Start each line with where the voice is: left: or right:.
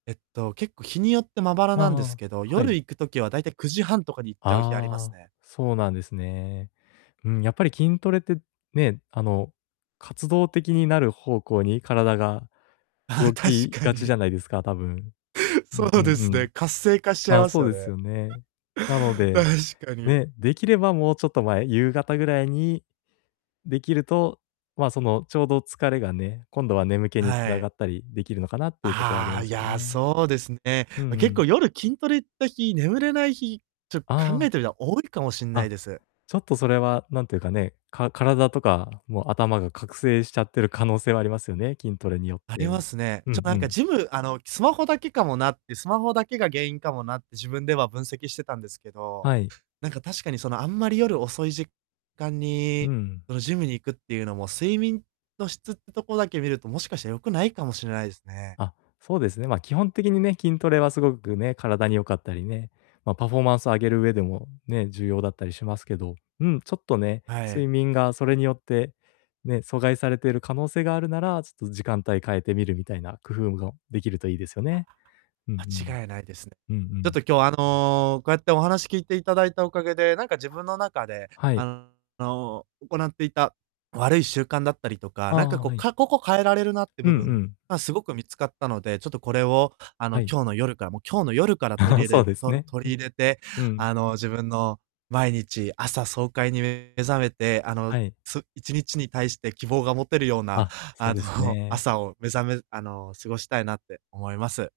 right: えっと、結構日によってまばら
left: あ、
right: なんで
left: あ
right: す
left: あ、
right: けど、
left: は
right: 夜
left: い。
right: 行く時は大体9時30分とかに行っちゃう日あります
left: ああ、
right: ね。
left: そうなんですね。うーん、やっぱり筋トレってね、あの、活動的になる方向に体が
right: ああ、
left: 動
right: 確
left: き
right: か
left: がちじ
right: に。
left: ゃないですか、多分。う
right: そ
left: んう
right: うで
left: んう
right: す
left: ん。
right: ね、活性化しちゃい
left: ああ、
right: ます
left: そう
right: よ
left: で
right: ね。
left: す
right: う
left: よね。なので、
right: 確かに。
left: ね、できれば、もうちょっと前、夕方ぐらいにできると、ま、その、ちょうど疲れがね、今度は眠気に
right: は
left: な
right: い。
left: がったりできるのかなっていうとこはあり
right: ああ、
left: ま
right: い
left: すよ
right: や、
left: ね。
right: そうですね。
left: うん
right: ま、
left: う
right: 結
left: ん。
right: 構夜筋トレった日、眠れない日、ちょ考
left: あ
right: え
left: あ。
right: てみたら多いかもしんない
left: あ、
right: です。
left: ちょっとそれは、なんていうかね、か体とか、もう頭が覚醒しちゃってる可能性はありますよね、筋トレによっ
right: ありま
left: て。
right: すね。
left: う
right: ちょ、
left: ん
right: な
left: う
right: んか、
left: ん。
right: ジムあの、スマホだけかもなって、スマホだけが原因かもなって自分では分析してたんですけど、
left: はい。
right: なんか、確かに、その、あんまり夜遅い時間
left: う
right: に、
left: ん。
right: その、ジムに行くっていうのも、睡眠の質ってとこだけ見ると、もしかして良くないかもしれないですね。
left: あ、そうですね、ま、基本的にね、筋トレはすごくね、体に良かったりね、ま、パフォーマンスを上げる上でもね、重要だったりしますけど、うん、ちょっとね、
right: はい。
left: 睡眠がそれによって、ね、阻害されてる可能性があるなら、ちょっと時間帯変えてみるみたいな工夫むごできるといいですよね。うんうん。
right: 間違いないですね。
left: うんう
right: ちょっ
left: ん。
right: と今日、あの、こうやってお話聞いていただいたおかげで、なんか、自分の中で、
left: はい。
right: あの、行っていた悪い習慣だったりとか、
left: あ
right: なんか、
left: あ、
right: こう、
left: はい。
right: かここ変えられるなって
left: う
right: 部
left: んう
right: 分、
left: ん。
right: ま、すごく見つかったので、ちょっとこれを、あの、
left: はい。
right: 今日の夜から、もう、今日の夜から取 り
left: そ
right: れ
left: うです
right: と
left: ね。
right: 取り入れて、
left: ふん、うん。
right: あの、自分の毎日、朝爽快に目覚めて、あの、
left: はい。
right: す1日に対して希望が持てるような、
left: あ、そ
right: あ
left: うです
right: の、
left: ね。
right: 朝を目覚めあの、過ごしたいなって思います。